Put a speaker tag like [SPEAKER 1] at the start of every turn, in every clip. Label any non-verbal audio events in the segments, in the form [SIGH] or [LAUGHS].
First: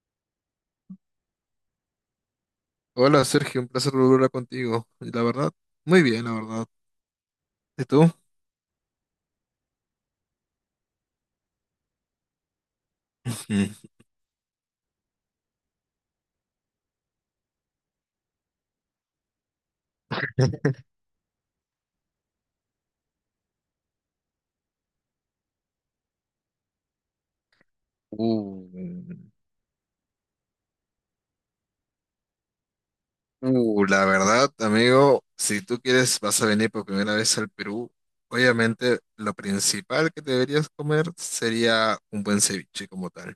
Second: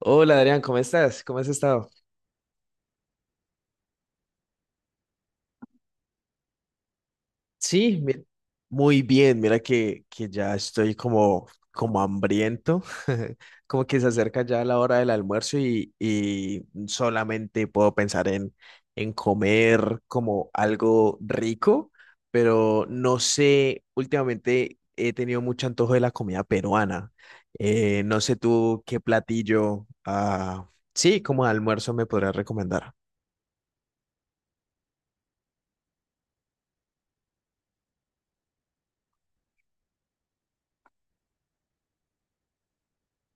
[SPEAKER 1] Hola Adrián, ¿cómo estás? ¿Cómo has estado?
[SPEAKER 2] Hola Sergio, un placer volver a hablar contigo. Y la verdad, muy bien, la verdad. ¿Y
[SPEAKER 1] Sí,
[SPEAKER 2] tú?
[SPEAKER 1] mi- muy bien. Mira que ya estoy como, como hambriento, [LAUGHS] como
[SPEAKER 2] Ujú.
[SPEAKER 1] que se acerca ya la hora del almuerzo y solamente puedo pensar en comer como algo rico, pero no sé, últimamente he tenido mucho antojo de la comida peruana. No sé tú qué
[SPEAKER 2] Uh,
[SPEAKER 1] platillo, sí, como almuerzo me podrías recomendar.
[SPEAKER 2] la verdad, amigo, si tú quieres, vas a venir por primera vez al Perú. Obviamente, lo principal que deberías comer sería un buen ceviche como tal.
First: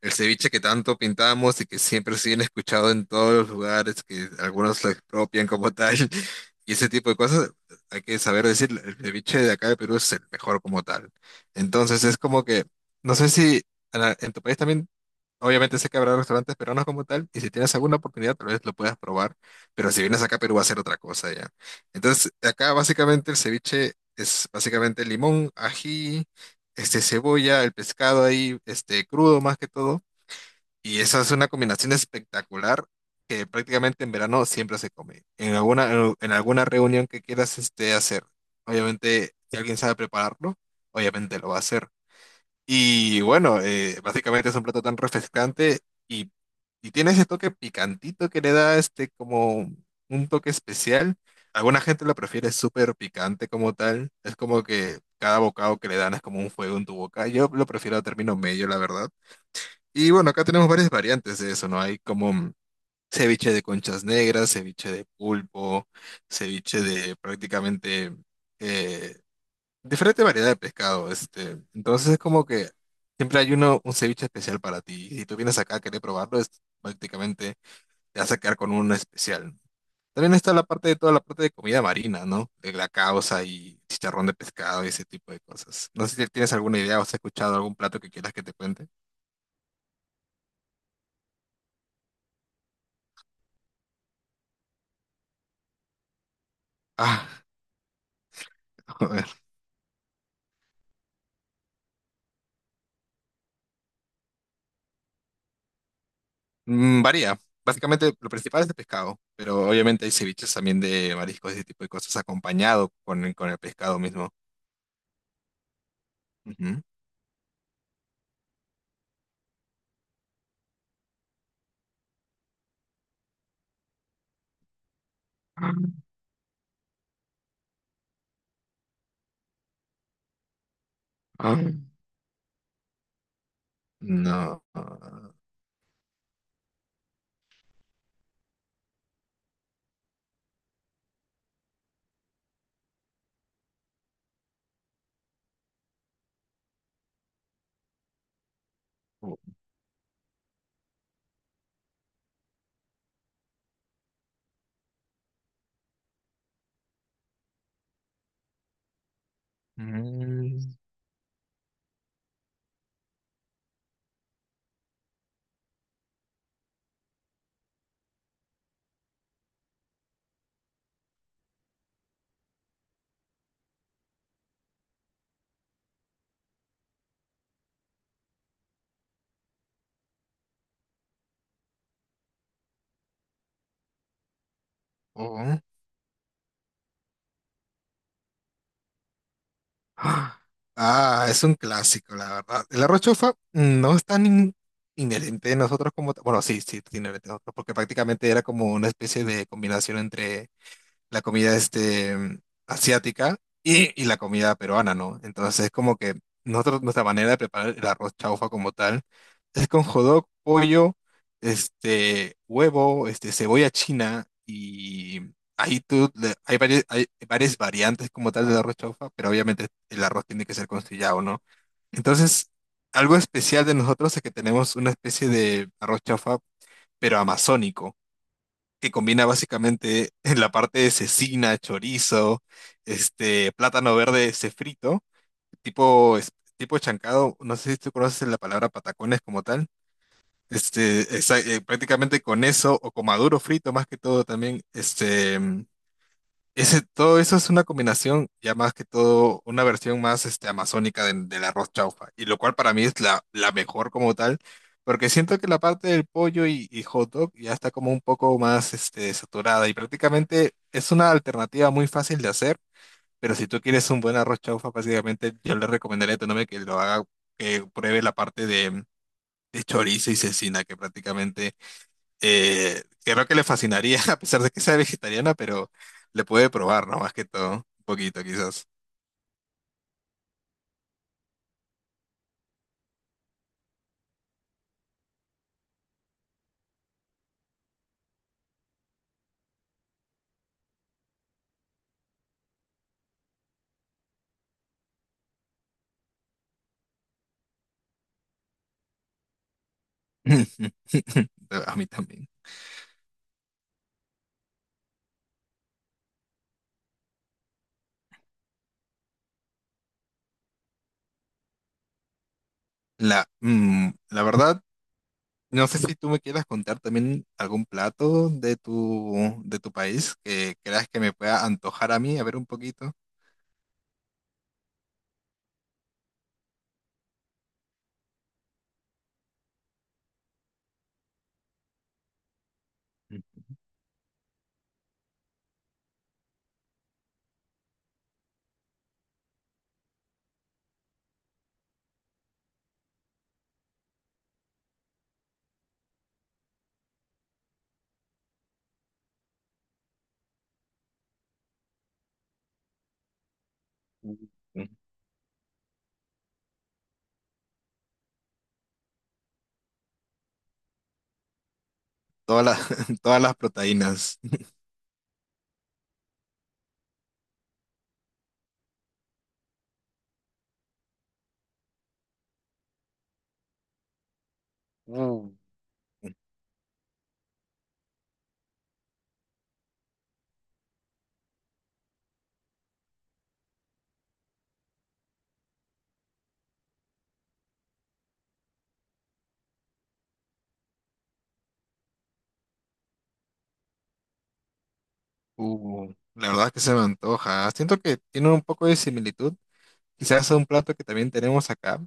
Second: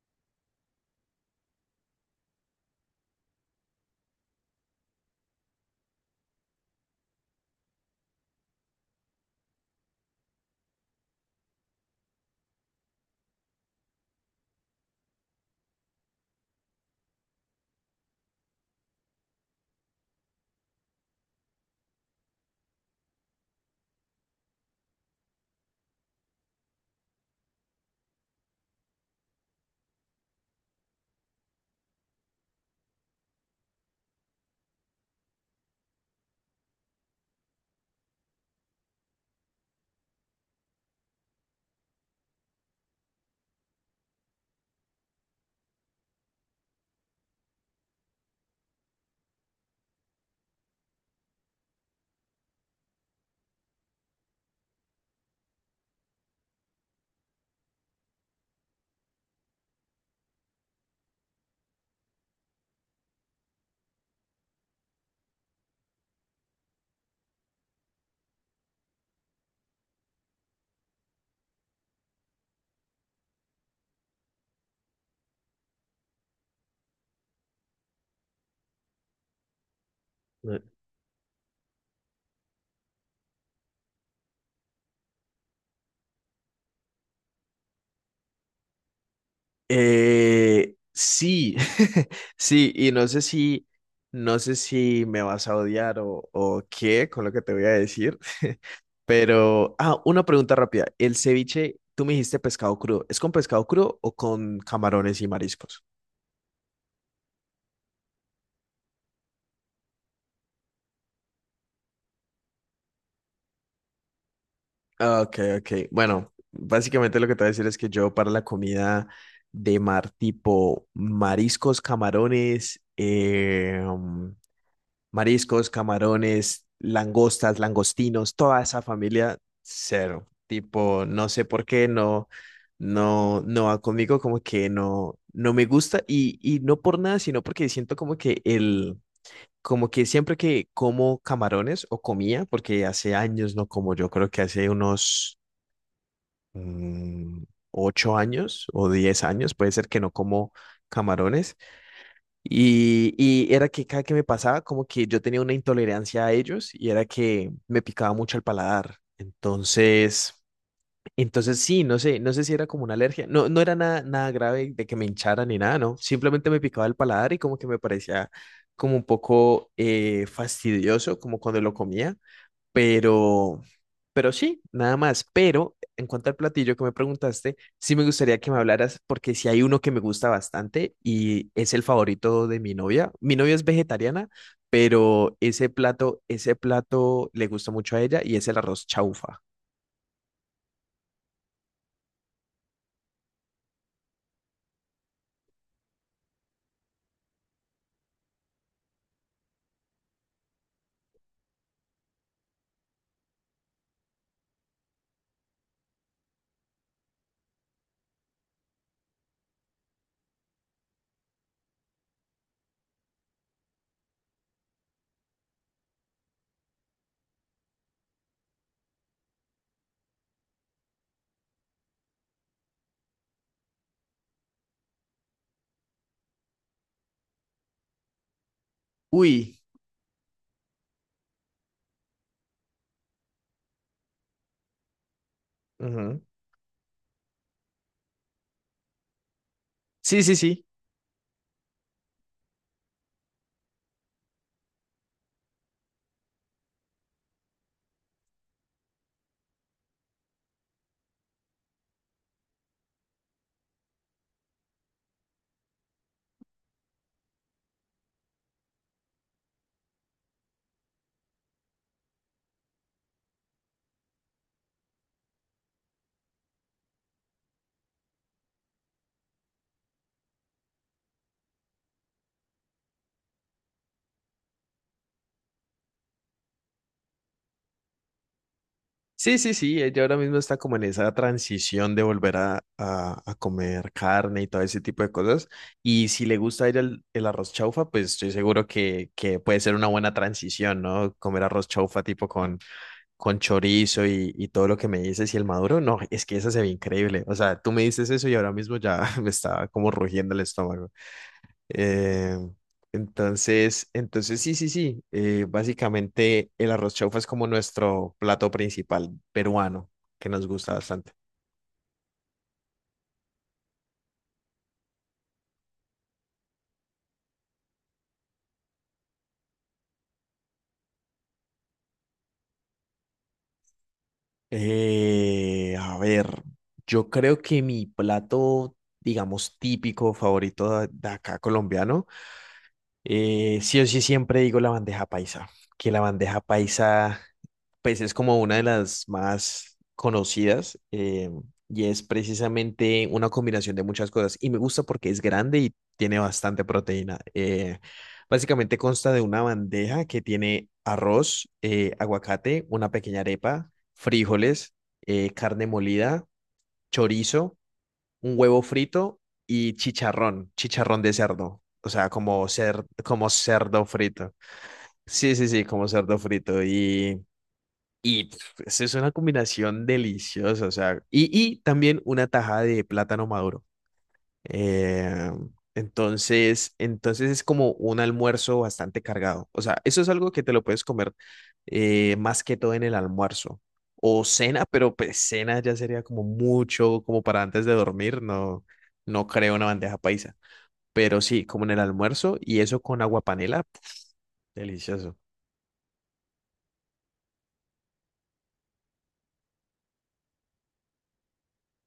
[SPEAKER 2] El ceviche que tanto pintamos y que siempre se viene escuchado en todos los lugares, que algunos lo expropian como tal, [LAUGHS] y ese tipo de cosas, hay que saber decir, el ceviche de acá de Perú es el mejor como tal. Entonces es como que, no sé si en tu país también, obviamente sé que habrá restaurantes peruanos como tal, y si tienes alguna oportunidad tal vez lo puedas probar, pero si vienes acá a Perú va a ser otra cosa ya. Entonces acá básicamente el ceviche es básicamente limón, ají, este, cebolla, el pescado ahí, este, crudo más que todo y esa es una combinación espectacular que prácticamente en verano siempre se come. En alguna reunión que quieras este, hacer. Obviamente, si alguien sabe prepararlo, obviamente lo va a hacer. Y bueno, básicamente es un plato tan refrescante y, y tiene ese toque picantito que le da este como un toque especial. Alguna gente lo prefiere súper picante como tal. Es como que cada bocado que le dan es como un fuego en tu boca. Yo lo prefiero a término medio, la verdad y bueno, acá tenemos varias variantes de eso, ¿no? Hay como ceviche de conchas negras, ceviche de pulpo, ceviche de prácticamente eh, diferente variedad de pescado. Este. Entonces es como que siempre hay uno, un ceviche especial para ti. Y si tú vienes acá a querer probarlo, es, prácticamente te vas a quedar con uno especial. También está la parte de toda la parte de comida marina, ¿no? De la causa y chicharrón de pescado y ese tipo de cosas. No sé si tienes alguna idea o has escuchado algún plato que quieras que te cuente.
[SPEAKER 1] Sí, [LAUGHS] sí, y no sé si me vas a odiar o qué con lo que
[SPEAKER 2] Ah,
[SPEAKER 1] te voy a decir, [LAUGHS]
[SPEAKER 2] [LAUGHS]
[SPEAKER 1] pero, una pregunta rápida. El ceviche, tú me dijiste pescado crudo, ¿es con pescado crudo o con camarones y mariscos?
[SPEAKER 2] Mm, varía. Básicamente lo principal es de pescado, pero obviamente hay ceviches también de mariscos y ese tipo de cosas acompañado con con el pescado mismo.
[SPEAKER 1] Ah, ok, ok. Bueno,
[SPEAKER 2] Ujú.
[SPEAKER 1] básicamente lo que te voy a decir es que yo para la comida de mar tipo mariscos, camarones, mariscos,
[SPEAKER 2] Ah.
[SPEAKER 1] camarones, langostas, langostinos, toda esa familia, cero. Tipo, no sé
[SPEAKER 2] Ah.
[SPEAKER 1] por qué no, no, no va conmigo, como
[SPEAKER 2] No.
[SPEAKER 1] que no, no me gusta y no por nada, sino porque siento como que como que siempre que como camarones o comía, porque hace años no como, yo creo que hace unos mm, 8 años o diez
[SPEAKER 2] Oh,
[SPEAKER 1] años, puede ser que no como camarones y era que cada que me pasaba, como que yo tenía una intolerancia a ellos y era que me picaba mucho el paladar.
[SPEAKER 2] mm,
[SPEAKER 1] Entonces sí, no sé si era como una alergia. No, no era nada, nada grave de que me hinchara ni nada, ¿no? Simplemente me picaba el paladar y como que me parecía como un poco fastidioso, como cuando lo comía. Pero, pero sí, nada más. Pero en cuanto al platillo que me preguntaste, sí me gustaría que me hablaras porque si hay uno que me gusta bastante y es el favorito de mi novia. Mi novia es vegetariana, pero
[SPEAKER 2] oh.
[SPEAKER 1] ese plato le gusta mucho a ella y es el arroz chaufa.
[SPEAKER 2] Ah, Ah, es un clásico, la verdad. El arroz chofa mm, no es tan inherente de nosotros como... Bueno, sí, sí, es inherente de nosotros, porque prácticamente era como una especie de combinación entre la comida este, mm, asiática y la comida peruana, ¿no? Entonces es como que nosotros, nuestra manera de preparar el arroz chaufa como tal es con jodok, pollo, este, huevo, este, cebolla china y ahí tú, hay varias variantes como tal del arroz chaufa, pero obviamente el arroz tiene que ser conciliado, ¿no? Entonces, algo especial de nosotros es que tenemos una especie de arroz chaufa, pero amazónico que combina
[SPEAKER 1] Uy,
[SPEAKER 2] básicamente [LAUGHS] en la parte de cecina, chorizo, este, plátano verde frito, tipo,
[SPEAKER 1] ujú.
[SPEAKER 2] tipo chancado, no sé si tú conoces la palabra patacones como tal.
[SPEAKER 1] Sí, sí, sí.
[SPEAKER 2] Este, prácticamente con eso, o con maduro frito más que todo también, este, ese, todo eso es una combinación, ya más que todo, una versión más este, amazónica del arroz chaufa, y lo cual para mí es la mejor como tal, porque siento que la parte del pollo y hot dog ya está como un poco más este, saturada, y prácticamente es una alternativa muy fácil de hacer, pero si tú quieres un buen arroz chaufa, básicamente yo le recomendaría a tu novia que lo haga, que pruebe la parte de chorizo y cecina, que prácticamente... creo que le fascinaría, [LAUGHS] a pesar de que sea vegetariana, pero le puede probar, ¿no? Más que todo, un poquito quizás.
[SPEAKER 1] Sí, sí, sí, ella ahora mismo está como en esa transición de volver a, a comer carne y todo ese tipo de cosas. Y si le gusta a ella el arroz chaufa, pues estoy seguro que puede ser una buena transición, ¿no? Comer arroz chaufa tipo con chorizo y todo lo que me dices y el maduro, no, es que esa se ve increíble. O sea, tú me dices eso y ahora mismo ya [LAUGHS] me está como rugiendo el estómago.
[SPEAKER 2] [LAUGHS] A mí también.
[SPEAKER 1] Eh, entonces sí, sí, sí. Básicamente el arroz chaufa es como nuestro plato principal peruano, que nos gusta bastante.
[SPEAKER 2] La verdad, no sé si tú me quieras contar también algún plato de tu país que creas que me pueda antojar a mí, a ver un poquito.
[SPEAKER 1] A ver, yo creo que mi plato, digamos, típico favorito de acá colombiano. Sí o sí siempre digo la bandeja paisa, que la bandeja paisa pues es como una de las más conocidas, y es precisamente una combinación de muchas cosas y me gusta porque es grande y tiene bastante proteína. Básicamente consta de una bandeja que tiene arroz, aguacate, una pequeña arepa, frijoles, carne molida, chorizo, un huevo frito y chicharrón, chicharrón de cerdo. O sea, como
[SPEAKER 2] Todas las,
[SPEAKER 1] cer-
[SPEAKER 2] [LAUGHS] todas
[SPEAKER 1] como
[SPEAKER 2] las
[SPEAKER 1] cerdo
[SPEAKER 2] proteínas.
[SPEAKER 1] frito. Sí, sí, sí, como cerdo frito. Y pf, es una combinación deliciosa. O sea, y también una tajada de plátano maduro.
[SPEAKER 2] Uh,
[SPEAKER 1] Eh, entonces es como un almuerzo bastante cargado. O sea, eso es algo que te lo puedes comer más que todo en el almuerzo. O cena, pero pues cena ya sería como mucho, como para antes de dormir, no, no creo una bandeja paisa. Pero sí, como en el almuerzo y eso con agua panela, pf, delicioso.
[SPEAKER 2] La verdad es que se me antoja. Siento que tiene un poco de similitud. Quizás es un plato que también tenemos acá,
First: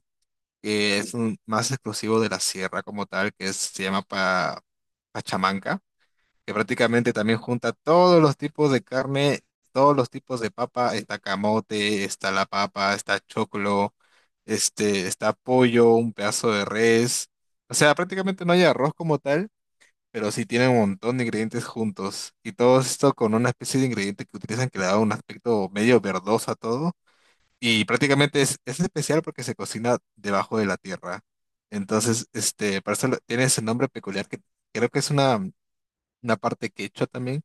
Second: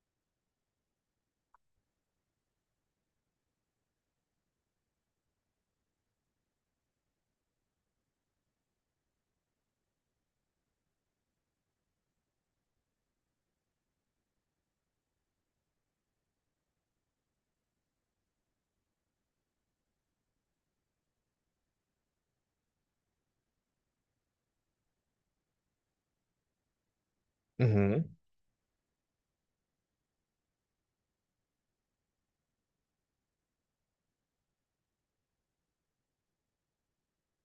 [SPEAKER 2] que es más exclusivo de la sierra como tal, que se llama Pachamanca, que prácticamente también junta todos los tipos de carne, todos los tipos de papa, está camote, está la papa, está choclo, este, está pollo, un pedazo de res. O sea, prácticamente no hay arroz como tal, pero sí tiene un montón de ingredientes juntos. Y todo esto con una especie de ingrediente que utilizan que le da un aspecto medio verdoso a todo y
[SPEAKER 1] Ujú.
[SPEAKER 2] prácticamente es especial porque se cocina debajo de la tierra. Entonces, este, por eso tiene ese nombre peculiar que creo que es una parte quechua también,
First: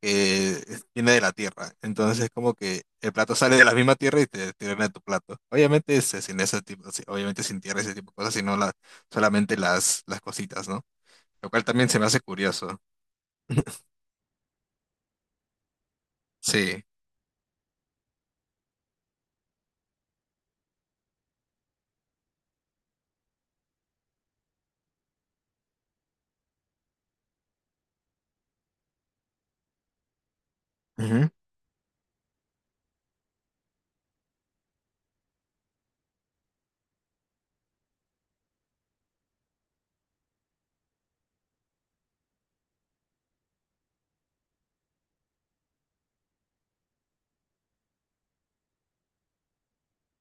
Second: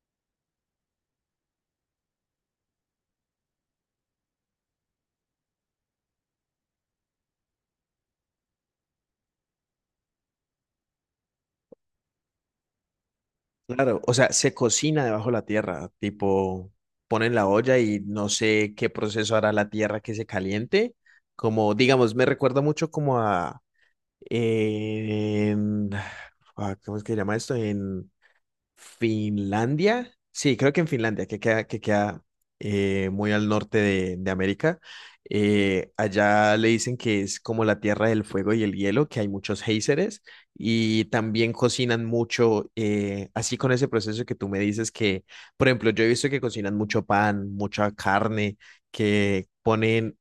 [SPEAKER 2] que viene de la tierra. Entonces es como que el plato sale de la misma tierra y te tiran a tu plato. Obviamente este, sin ese tipo, sí, obviamente sin tierra, ese tipo de cosas, sino solamente las cositas, ¿no? Lo cual también se me hace curioso. [LAUGHS]
[SPEAKER 1] Claro, o sea, se cocina debajo de la tierra, tipo,
[SPEAKER 2] Sí.
[SPEAKER 1] ponen la olla y no sé qué proceso hará la tierra que se caliente, como, digamos, me recuerda mucho como a, en- ¿cómo es que se llama esto? En Finlandia. Sí, creo que en Finlandia,
[SPEAKER 2] Ujú.
[SPEAKER 1] que queda muy al norte de América. Allá le dicen que es como la tierra del fuego y el hielo, que hay muchos géiseres y también cocinan mucho, así con ese proceso que tú me dices que, por ejemplo, yo he visto que cocinan mucho pan, mucha carne, que ponen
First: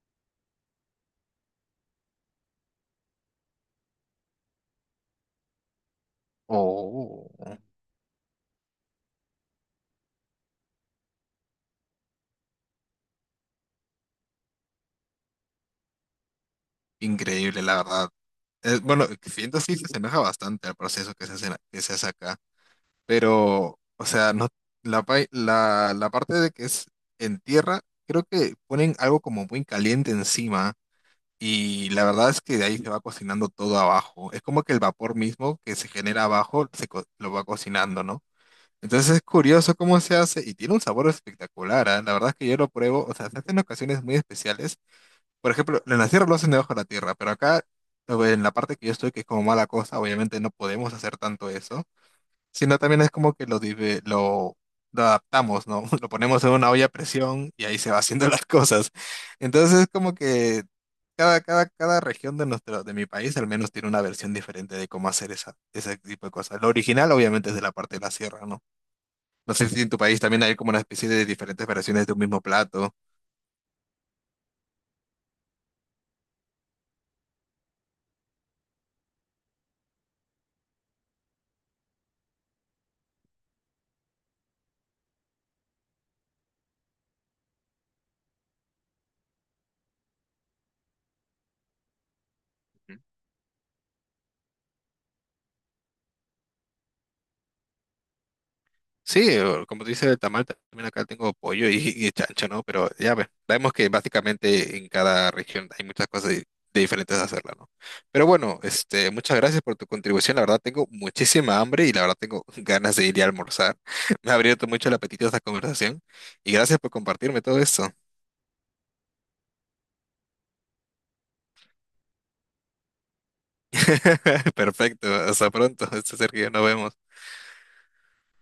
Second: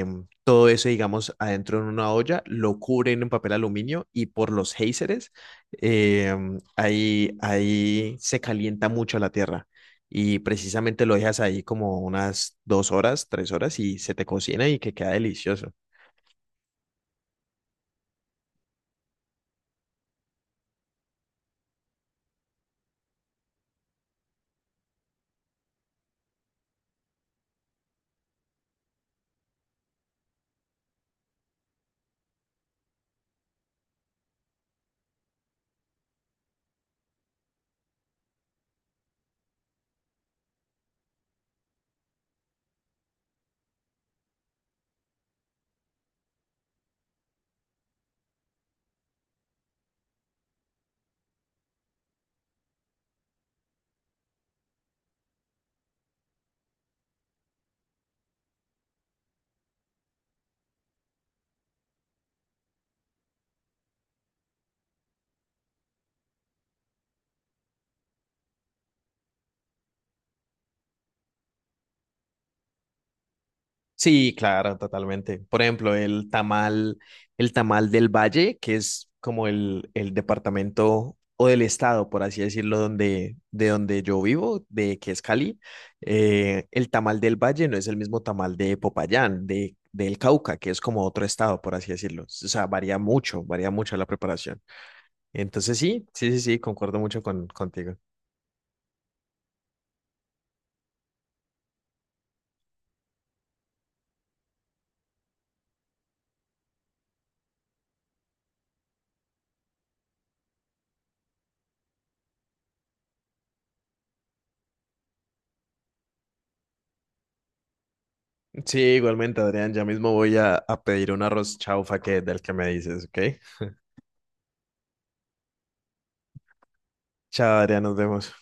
[SPEAKER 1] todo eso, digamos, adentro en una olla, lo cubren en papel aluminio y por los géiseres
[SPEAKER 2] Oh.
[SPEAKER 1] ahí, ahí se calienta mucho la tierra y precisamente lo dejas ahí como unas 2 horas, 3 horas y se te cocina y que queda delicioso.
[SPEAKER 2] Increíble, la verdad. Es bueno, siento sí se enoja bastante al proceso que se hace acá, pero, o sea, no, la parte de que es en tierra, creo que ponen algo como muy caliente encima y la verdad es que de ahí se va cocinando todo abajo. Es como que el vapor mismo que se genera abajo lo va cocinando, ¿no? Entonces es curioso cómo se hace y tiene un sabor espectacular, ¿ah? La verdad es que yo lo pruebo, o sea, se hace en ocasiones muy especiales por ejemplo, en la sierra lo hacen debajo de la tierra, pero acá, en la parte que yo estoy, que es como mala cosa, obviamente no podemos hacer tanto eso, sino también es como que lo adaptamos, ¿no? [LAUGHS] Lo ponemos en una olla a presión y ahí se va haciendo las cosas. Entonces es como que cada región de mi país al menos tiene una versión diferente de cómo hacer ese tipo de cosas. Lo original obviamente es de la parte de la sierra, ¿no? No sé si en tu país también hay como una especie de diferentes versiones de un mismo plato.
[SPEAKER 1] Sí, claro, totalmente. Por ejemplo, el tamal del Valle, que es como el departamento o del estado, por así decirlo, donde, de donde yo vivo, de que es Cali, el tamal del Valle no es el mismo tamal de Popayán, de, del Cauca, que es como otro estado, por así decirlo. O sea, varía mucho la preparación. Entonces, sí, sí, sí, sí, concuerdo mucho con, contigo.
[SPEAKER 2] Sí, o como dice el tamal, también acá tengo pollo y chancho, ¿no? Pero ya vemos que básicamente en cada región hay muchas cosas diferentes a hacerla, ¿no? Pero bueno, este, muchas gracias por tu contribución. La verdad tengo muchísima hambre y la verdad tengo [LAUGHS] ganas de ir a almorzar. [LAUGHS] Me ha abierto mucho el apetito esta conversación y gracias por compartirme todo esto.
[SPEAKER 1] Sí, igualmente, Adrián, ya mismo voy a pedir un arroz chaufa que del que me dices, ¿ok?
[SPEAKER 2] [LAUGHS] Perfecto, hasta pronto, este Sergio, nos vemos.
[SPEAKER 1] Chao, Adrián, nos vemos.